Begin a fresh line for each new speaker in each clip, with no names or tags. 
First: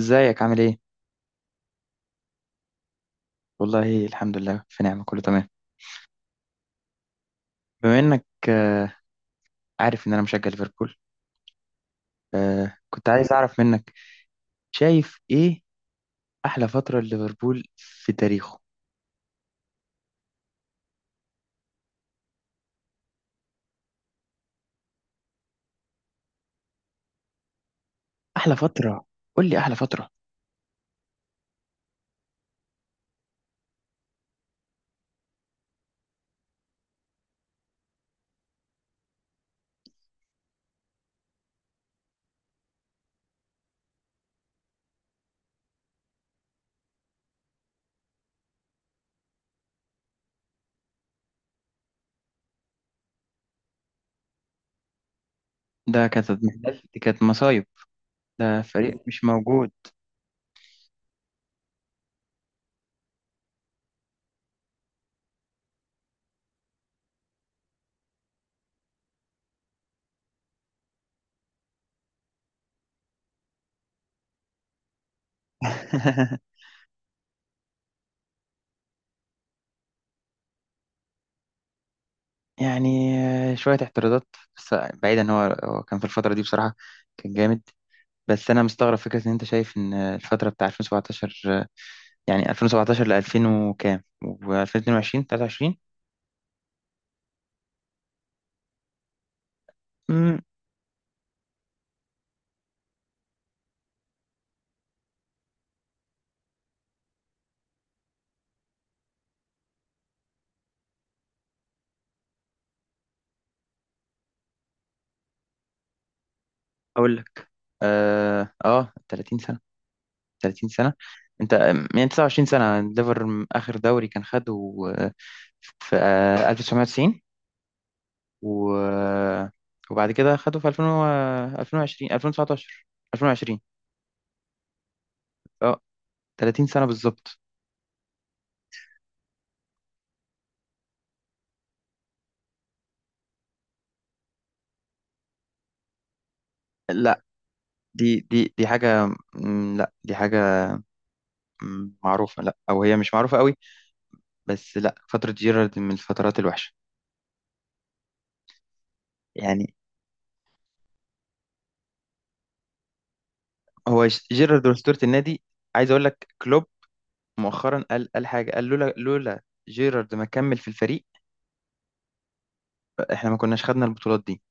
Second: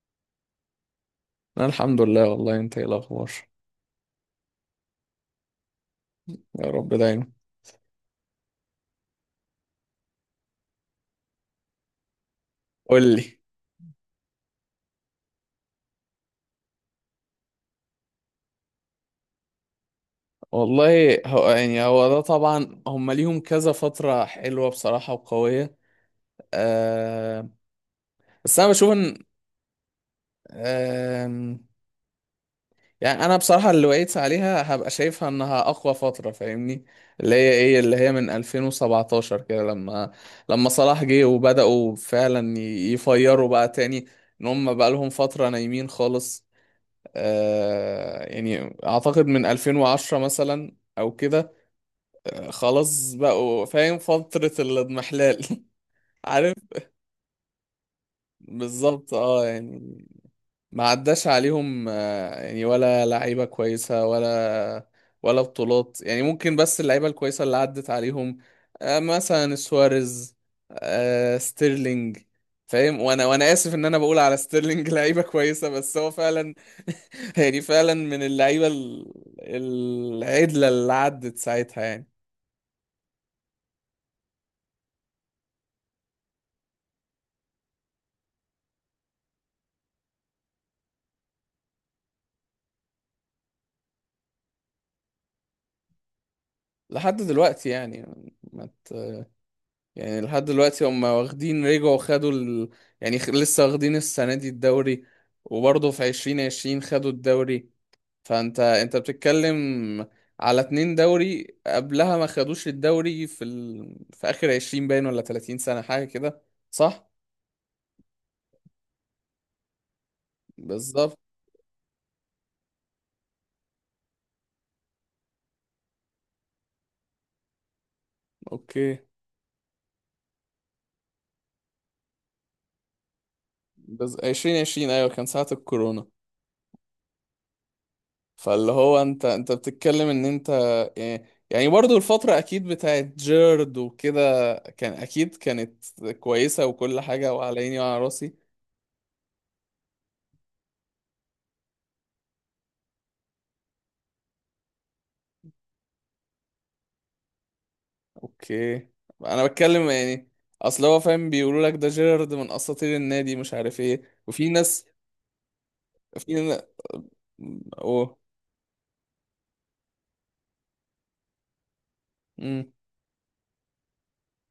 ازيك عامل ايه؟
انا الحمد لله، والله، انت ايه الاخبار؟
والله الحمد لله، في نعمة كله تمام.
يا رب دايما.
بما انك عارف ان انا مشجع ليفربول،
قول
كنت عايز
لي.
اعرف منك، شايف ايه احلى فترة ليفربول في تاريخه؟
والله، هو يعني هو ده طبعا هم ليهم كذا فترة حلوة بصراحة وقوية. أه،
احلى
بس انا بشوف
فترة،
ان
قول لي احلى فترة.
أه، يعني انا بصراحة اللي وقيت عليها هبقى شايفها انها اقوى فترة فاهمني، اللي هي من 2017 كده، لما صلاح جه وبدأوا فعلا يفيروا بقى تاني، ان هم بقى لهم فترة نايمين خالص. يعني اعتقد من 2010 مثلا او كده. خلاص، بقوا فاهم فترة الاضمحلال.
ده كانت
عارف.
محلال، دي كانت مصايب. ده فريق
بالظبط،
مش
اه
موجود.
يعني ما عداش عليهم، يعني ولا لعيبة كويسة ولا ولا بطولات، يعني ممكن. بس اللعيبة الكويسة اللي عدت عليهم، مثلا سواريز، ستيرلينج، فاهم؟ وانا اسف ان انا بقول على ستيرلينج لعيبة كويسة بس هو فعلا. يعني فعلا من اللعيبة العدلة اللي عدت ساعتها يعني.
يعني شوية اعتراضات، بس بعيدا ان هو كان في الفترة دي بصراحة، كان جامد. بس انا مستغرب فكرة ان انت شايف ان الفترة بتاع 2017، يعني 2017 ل 2000 وكام و2022 23.
لحد دلوقتي يعني ما ت- يعني
امم
لحد دلوقتي هم واخدين، رجعوا خدوا يعني لسه واخدين السنة دي الدوري، وبرضه في 2020 خدوا الدوري. فانت بتتكلم على اتنين دوري، قبلها ما خدوش الدوري في اخر عشرين باين ولا 30 سنة حاجة كده، صح؟
اقول لك. 30 سنة، 30 سنة.
بالظبط.
انت يعني 29 سنة ليفر، اخر دوري كان خده آه، في 1990، و
اوكي.
آه، وبعد كده خده في 2000 2020 2019 2020
بس 2020، ايوه، كان ساعة
اه
الكورونا.
30 سنة بالظبط.
فاللي هو انت بتتكلم ان انت يعني يعني برضو الفترة اكيد بتاعت جيرد وكده كان اكيد كانت كويسة وكل
لا،
حاجة وعلى عيني وعلى
دي
راسي.
دي دي حاجة. لا، دي حاجة معروفة، لا، او هي مش معروفة قوي، بس لا، فترة جيرارد من الفترات الوحشة.
اوكي. انا
يعني
بتكلم يعني، اصل هو فاهم، بيقولوا لك ده جيرد من اساطير النادي مش عارف ايه
هو
وفي
جيرارد
ناس،
وأسطورة النادي. عايز أقول لك
في ن-
كلوب مؤخرا قال،
اوه.
حاجة، قال لولا، جيرارد ما كمل في الفريق،
امم
إحنا ما كناش خدنا البطولات دي.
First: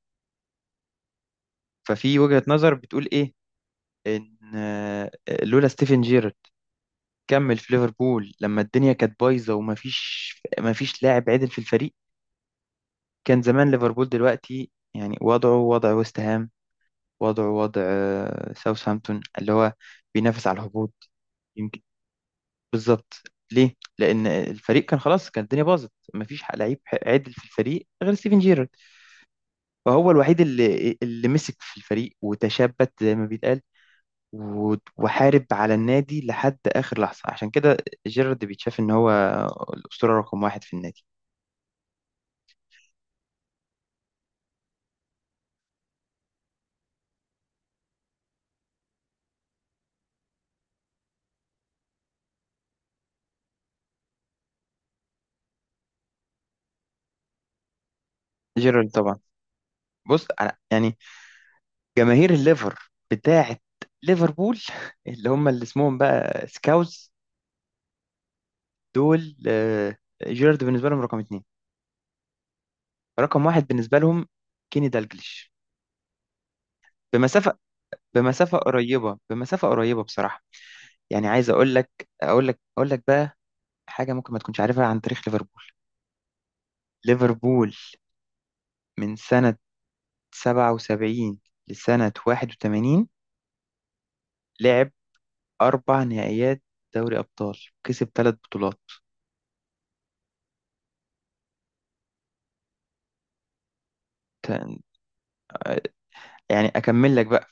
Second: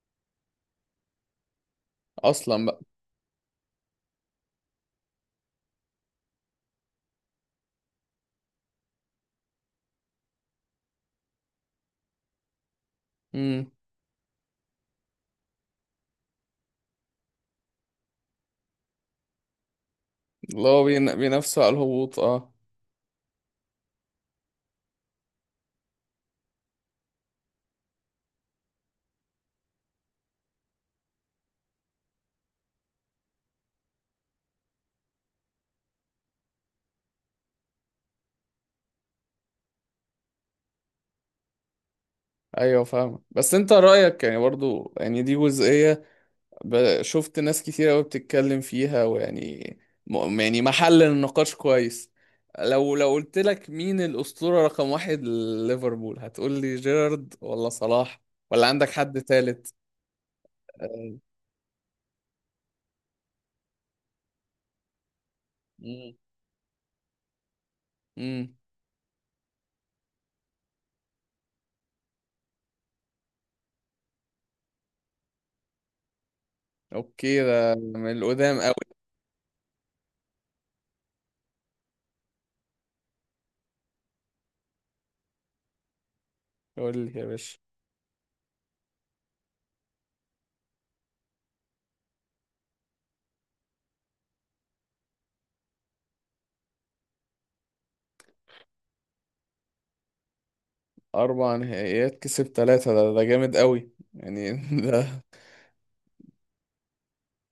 ففي وجهة
اصلا
نظر
بقى.
بتقول إيه، إن لولا ستيفن جيرارد كمل في ليفربول لما الدنيا كانت بايظة، وما فيش ما فيش لاعب عدل في الفريق، كان زمان
امم
ليفربول دلوقتي يعني وضعه وضع ويست هام، وضعه وضع ساوثهامبتون، اللي هو بينافس على
اللي هو
الهبوط.
بينافسوا على الهبوط، اه.
بالظبط. ليه؟ لأن الفريق كان خلاص، كان الدنيا باظت، مفيش لعيب عدل في الفريق غير ستيفن جيرارد. فهو الوحيد اللي مسك في الفريق وتشبت زي ما بيتقال، وحارب على النادي لحد آخر لحظة. عشان كده جيرارد بيتشاف إن هو الأسطورة رقم واحد في النادي.
ايوه فاهمة، بس انت رأيك يعني، برضو، يعني دي جزئية، شفت ناس كتير قوي بتتكلم فيها ويعني، يعني محل النقاش كويس. لو قلت لك مين الأسطورة رقم واحد لليفربول، هتقول لي جيرارد ولا صلاح، ولا عندك
جيرارد طبعا.
حد تالت؟
بص، أنا يعني
أه.
جماهير الليفر بتاعة ليفربول اللي هم اللي اسمهم
مم.
بقى سكاوز،
مم.
دول جيرارد بالنسبة لهم رقم اتنين. رقم واحد بالنسبة لهم كيني دالجليش،
اوكي،
بمسافة،
ده من
بمسافة
القدام قوي.
قريبة، بمسافة قريبة بصراحة. يعني عايز أقول لك بقى حاجة ممكن ما تكونش عارفها عن تاريخ ليفربول.
قول لي يا باشا.
ليفربول من سنة 77 لسنة 81 لعب أربع نهائيات دوري أبطال، كسب ثلاث بطولات.
4 نهائيات كسب ثلاثة، ده جامد قوي يعني.
ت-
ده
يعني أكمل لك بقى.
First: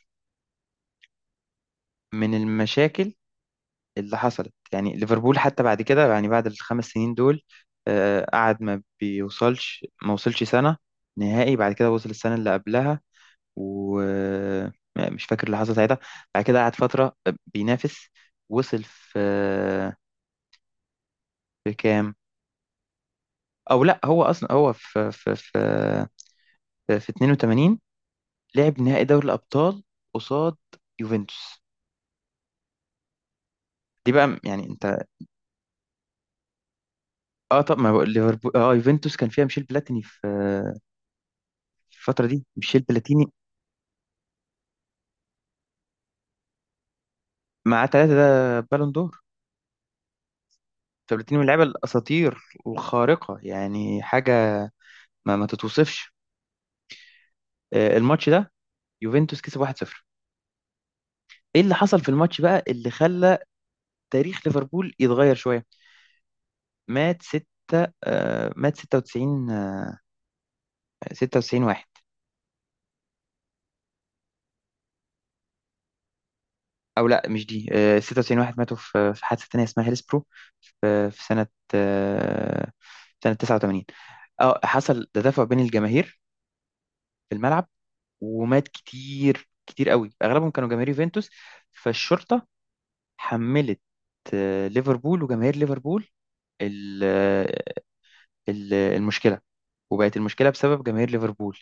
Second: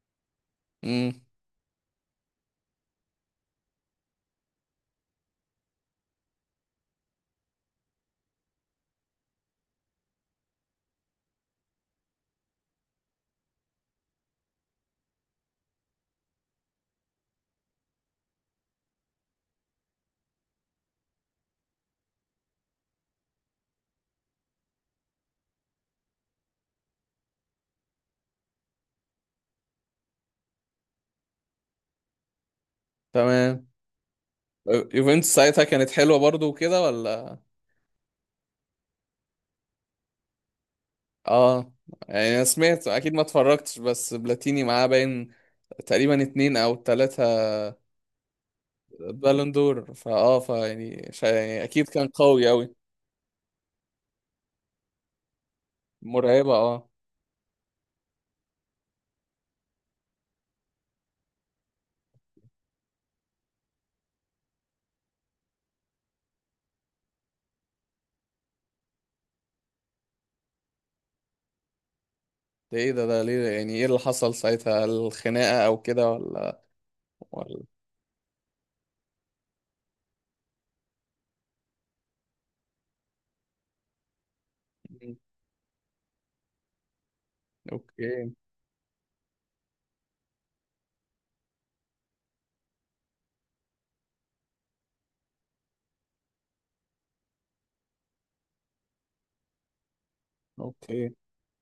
مم.
من المشاكل اللي حصلت، يعني ليفربول حتى بعد كده، يعني بعد الخمس سنين دول، قعد ما بيوصلش، ما وصلش سنة نهائي. بعد كده وصل السنة اللي قبلها، ومش فاكر اللي حصل ساعتها. بعد كده قعد فترة بينافس، وصل في كام، او لا، هو اصلا هو في 82 لعب نهائي دوري الابطال قصاد يوفنتوس.
تمام.
دي بقى يعني انت.
يوفنتوس ساعتها كانت حلوة برضو وكده ولا؟
اه، طب ما بقول ليفربول، اه، يوفنتوس كان فيها ميشيل بلاتيني في
اه.
في الفترة
يعني انا
دي. ميشيل
سمعت، اكيد ما
بلاتيني
اتفرجتش، بس بلاتيني معاه باين تقريبا اتنين او تلاتة
معاه ثلاثة ده بالون دور.
بالون دور، فاه فيعني شا-
فبلاتيني من اللعيبة
يعني اكيد كان
الأساطير
قوي اوي.
والخارقة، يعني حاجة ما تتوصفش.
مرعبة، اه.
الماتش ده يوفنتوس كسب 1-0. ايه اللي حصل في الماتش بقى اللي خلى تاريخ ليفربول يتغير شويه؟ مات 6، آه، مات 96، آه 96 واحد.
ده ايه ده ليه، يعني ايه اللي حصل ساعتها، الخناقة او كده ولا؟
او لا، مش
ولا.
دي، 96 واحد ماتوا في حادثه تانيه اسمها هيلسبرو، في في سنه آه سنه 89. اه، حصل
مم.
تدافع بين الجماهير في الملعب،
اوكي.
ومات كتير كتير قوي، اغلبهم كانوا جماهير يوفنتوس. فالشرطه حملت ليفربول وجماهير ليفربول ال- آه، المشكله، وبقت المشكله بسبب جماهير
اوكي،
ليفربول.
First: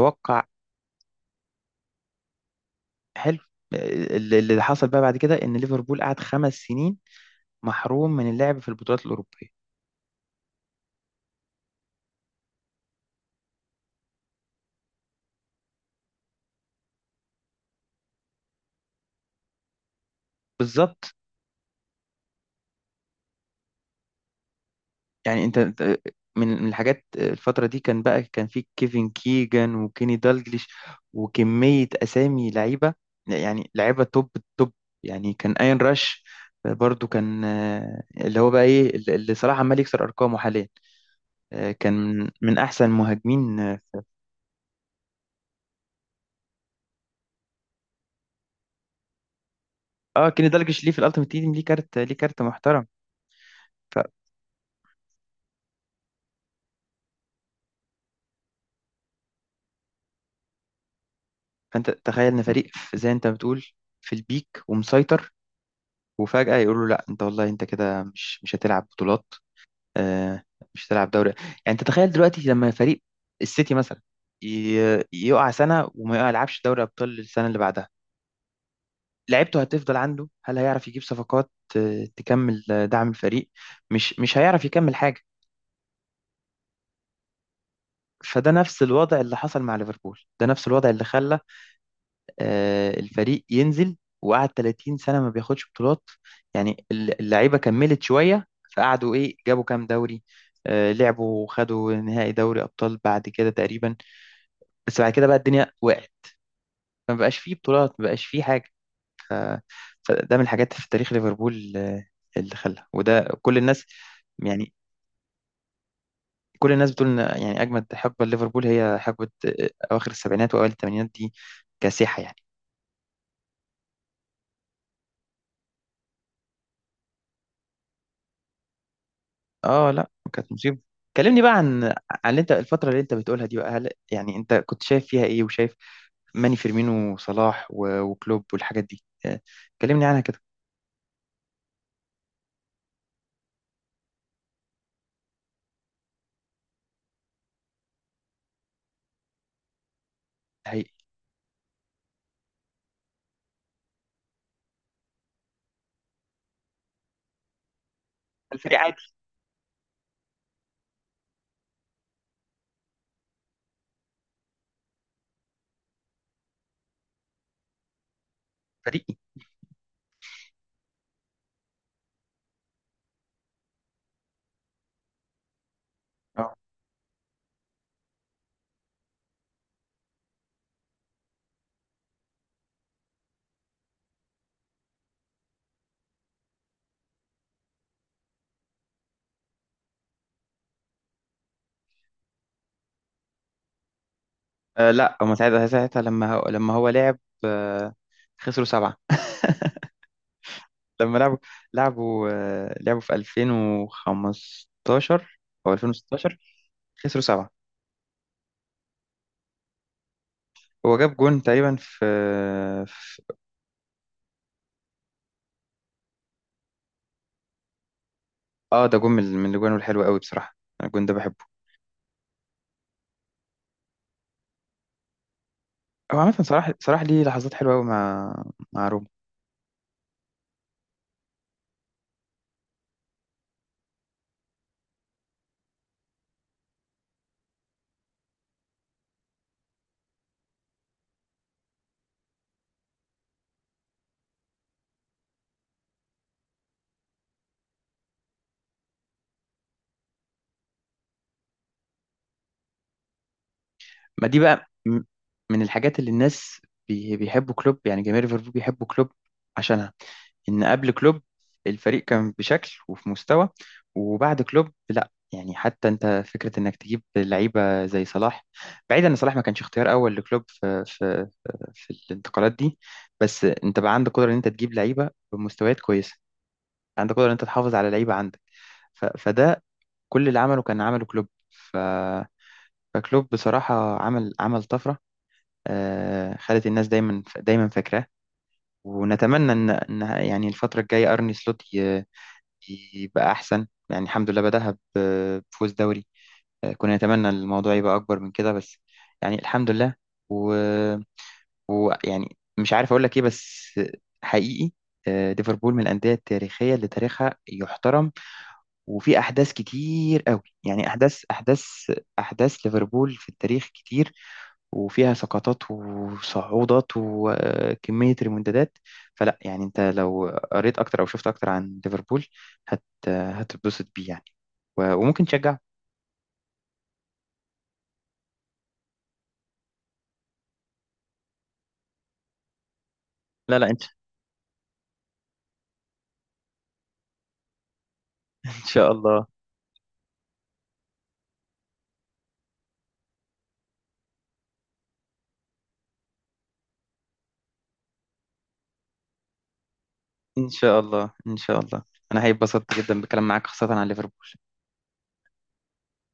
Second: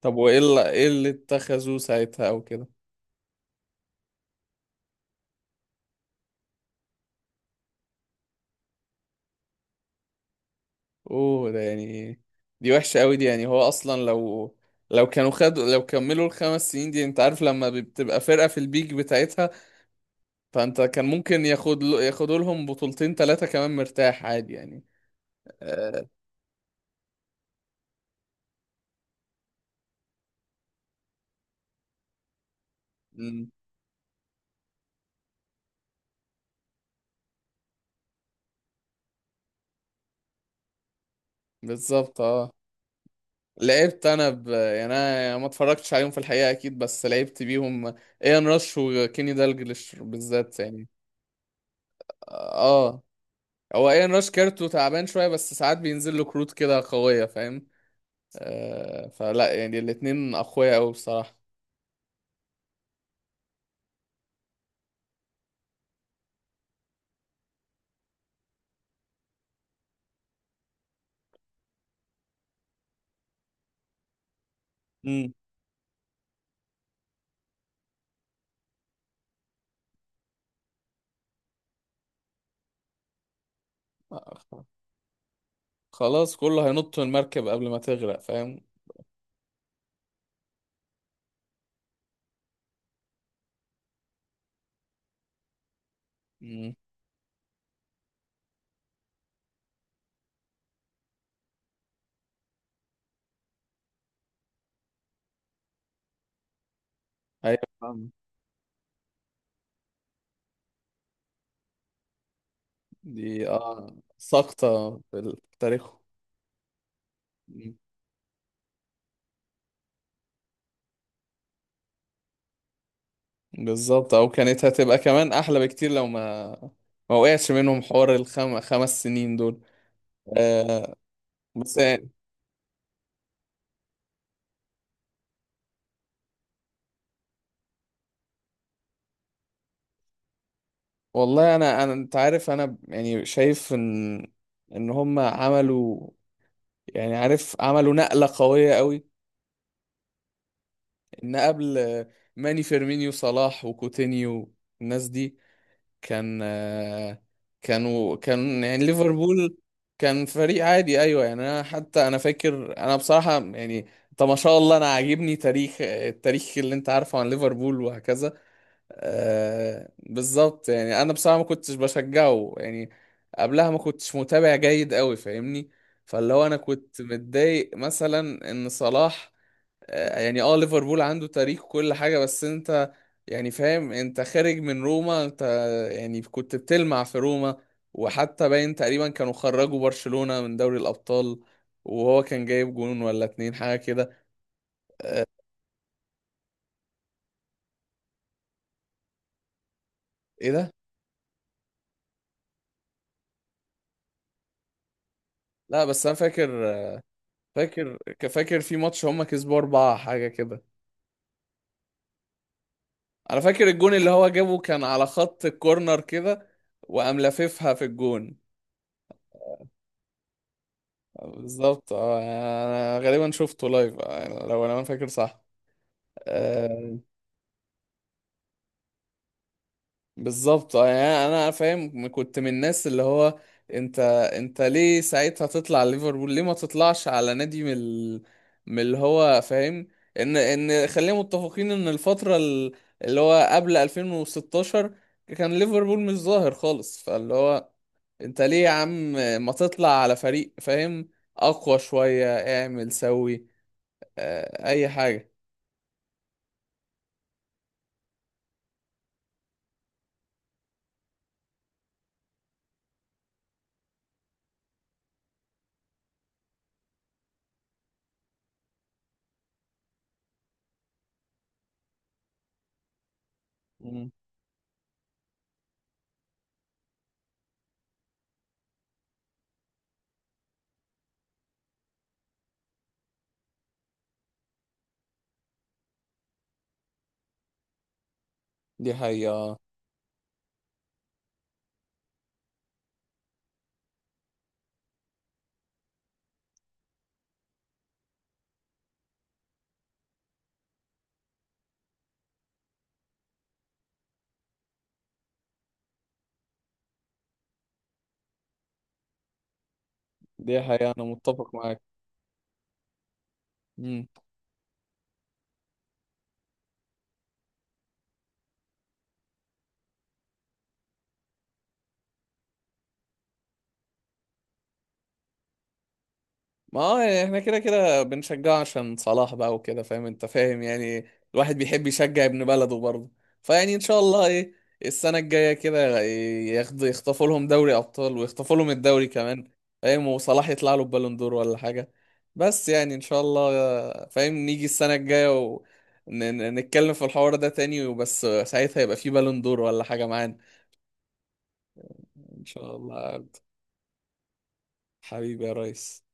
طب وايه اللي ايه اللي اتخذوه ساعتها او كده؟
حلو. اللي حصل بقى بعد كده ان ليفربول قعد خمس سنين محروم من اللعب في البطولات الاوروبيه.
اوه، ده يعني دي وحشة اوي دي. يعني هو اصلا لو كانوا خدوا لو كملوا ال5 سنين دي، انت عارف لما بتبقى فرقة في البيك بتاعتها، فانت كان
بالظبط.
ممكن ياخدوا لهم بطولتين ثلاثة كمان مرتاح عادي يعني.
يعني
آه.
من الحاجات الفتره دي، كان بقى كان في كيفن كيجان وكيني دالجليش وكميه اسامي لعيبه.
مم.
يعني لعيبه توب التوب. يعني كان اين راش، برضو كان اللي هو بقى ايه اللي صلاح عمال يكسر ارقامه حاليا. كان
بالظبط،
من
اه.
من احسن مهاجمين.
لعبت انا يعني انا، يعني ما اتفرجتش عليهم في الحقيقة اكيد، بس لعبت بيهم. ايان راش وكيني دالجلش
اه، كيني
بالذات
دالجليش
يعني.
ليه في الالتيميت تيم ليه كارت، ليه كارت محترم.
اه. هو ايان راش كارته تعبان شوية، بس ساعات بينزل له كروت كده قوية، فاهم؟ آه، فلا، يعني الاتنين اقوياء قوي بصراحة.
فانت تخيل ان فريق زي انت بتقول، في البيك ومسيطر، وفجأة يقولوا له لا، انت والله انت كده مش هتلعب بطولات، آه، مش هتلعب دوري. يعني انت تخيل دلوقتي لما فريق السيتي مثلا
مم.
يقع سنة وما يلعبش دوري ابطال السنة اللي بعدها، لعيبته هتفضل عنده؟ هل هيعرف يجيب صفقات، تكمل دعم الفريق؟ مش هيعرف يكمل حاجة.
خلاص كله هينط من المركب قبل ما تغرق،
فده
فاهم؟
نفس الوضع اللي حصل مع ليفربول، ده نفس الوضع اللي خلى الفريق ينزل، وقعد 30 سنة ما بياخدش بطولات.
مم.
يعني اللعيبة كملت شوية، فقعدوا، ايه، جابوا كام دوري، لعبوا وخدوا نهائي دوري أبطال بعد كده تقريبا. بس بعد كده بقى الدنيا وقعت، ما بقاش فيه بطولات، ما
أيوة.
بقاش فيه حاجة. فده من الحاجات في تاريخ ليفربول اللي خلى وده
دي
كل الناس،
اه
يعني
ساقطة في تاريخه.
كل الناس بتقول ان، يعني،
مم.
اجمد حقبه ليفربول هي حقبه اواخر السبعينات واوائل الثمانينات دي. كاسحه يعني.
بالظبط، او كانت هتبقى كمان احلى بكتير لو ما وقعش منهم حوار 5 سنين دول.
اه، لا، كانت مصيبة.
آه.
كلمني بقى
بس
عن
يعني،
اللي انت، الفترة اللي انت بتقولها دي بقى، هل يعني انت كنت شايف فيها ايه؟ وشايف ماني فيرمينو وصلاح وكلوب والحاجات دي، كلمني عنها كده.
والله، انا انت عارف انا يعني شايف ان هم عملوا، يعني عارف، عملوا نقلة قوية قوي.
الحقيقي
ان قبل ماني فيرمينيو صلاح وكوتينيو، الناس دي، كان آه، كان
الفريق
يعني
عادي.
ليفربول كان فريق عادي. ايوه يعني، انا حتى انا فاكر، انا بصراحه يعني، طب ما شاء الله، انا عاجبني تاريخ التاريخ اللي انت عارفه عن ليفربول وهكذا.
فريقي.
آه، بالظبط. يعني انا بصراحه ما كنتش بشجعه يعني، قبلها ما كنتش متابع جيد قوي، فاهمني؟ فاللي هو
اه
انا كنت متضايق مثلا ان صلاح، يعني، اه، ليفربول عنده تاريخ وكل حاجة، بس انت يعني فاهم، انت خارج من روما، انت يعني كنت بتلمع في روما، وحتى باين تقريبا كانوا خرجوا برشلونة من دوري الأبطال، وهو كان جايب جون ولا اتنين حاجة كده.
لا، هما ساعتها، لما هو، لعب آه، خسروا سبعة.
ايه ده؟
لما لعبوا، لعبوا في 2015 او
لا، بس انا
2016،
فاكر،
خسروا سبعة.
فاكر فاكر في ماتش هما كسبوا أربعة حاجة كده.
هو جاب جون تقريبا في-
انا فاكر الجون اللي هو جابه كان على خط الكورنر كده، وقام لاففها في الجون.
اه، ده جون من الجوان الحلوة قوي بصراحة. الجون ده بحبه.
بالظبط، اه، انا غالبا شفته لايف، لو انا فاكر صح.
هو عامة صلاح،
آه،
ليه لحظات حلوة أوي مع روما.
بالظبط. يعني انا فاهم، كنت من الناس اللي هو، انت ليه ساعتها تطلع على ليفربول؟ ليه ما تطلعش على نادي من اللي هو، فاهم؟ ان خلينا متفقين ان الفترة اللي هو قبل 2016 كان ليفربول مش ظاهر خالص. فاللي هو، انت ليه يا عم ما تطلع على فريق، فاهم، اقوى شوية، اعمل سوي،
ما دي
آه،
بقى
اي حاجة.
من الحاجات اللي الناس بيحبوا كلوب يعني جماهير ليفربول بيحبوا كلوب عشانها، إن قبل كلوب الفريق كان بشكل وفي مستوى، وبعد كلوب لا. يعني حتى أنت فكرة إنك تجيب لعيبة زي صلاح، بعيدا إن صلاح ما كانش اختيار أول لكلوب في الانتقالات دي، بس أنت بقى
مم.
عندك قدرة إن أنت تجيب لعيبة بمستويات كويسة، عندك قدرة إن أنت تحافظ على لعيبة عندك. فده كل اللي عمله كان عمله كلوب، فكلوب بصراحة عمل طفرة، خلت الناس دايما دايما فاكراه.
دي حقيقة،
ونتمنى
آه.
ان يعني الفترة الجاية ارني سلوت يبقى احسن. يعني الحمد لله، بدأها بفوز دوري. كنا نتمنى الموضوع يبقى اكبر من كده، بس يعني الحمد لله، و- ويعني مش عارف اقول لك ايه، بس حقيقي ليفربول من الأندية التاريخية اللي تاريخها يحترم. وفي أحداث كتير قوي،
دي
يعني،
حقيقة، انا متفق معاك.
أحداث ليفربول في التاريخ كتير، وفيها سقطات وصعودات وكمية ريمونتادات. فلا، يعني انت لو قريت اكتر او شفت اكتر عن ليفربول هتتبسط بيه يعني، وممكن تشجع.
ما هو يعني احنا كده كده بنشجعه عشان صلاح بقى وكده، فاهم انت، فاهم يعني، الواحد بيحب يشجع ابن بلده برضه.
لا لا
فيعني ان
انت.
شاء الله، ايه، السنة الجاية كده يخطفوا لهم دوري ابطال، ويخطفوا
ان
لهم
شاء
الدوري
الله،
كمان، فاهم؟ وصلاح يطلع له بالون دور ولا حاجة. بس يعني ان شاء الله، فاهم، نيجي السنة الجاية ونتكلم في الحوار ده تاني، وبس ساعتها يبقى في بالون دور ولا حاجة معانا.
ان شاء الله، ان شاء الله انا
ان
هيتبسطت
شاء
جدا
الله.
بالكلام معاك خاصة عن ليفربول.
حبيبي يا ريس.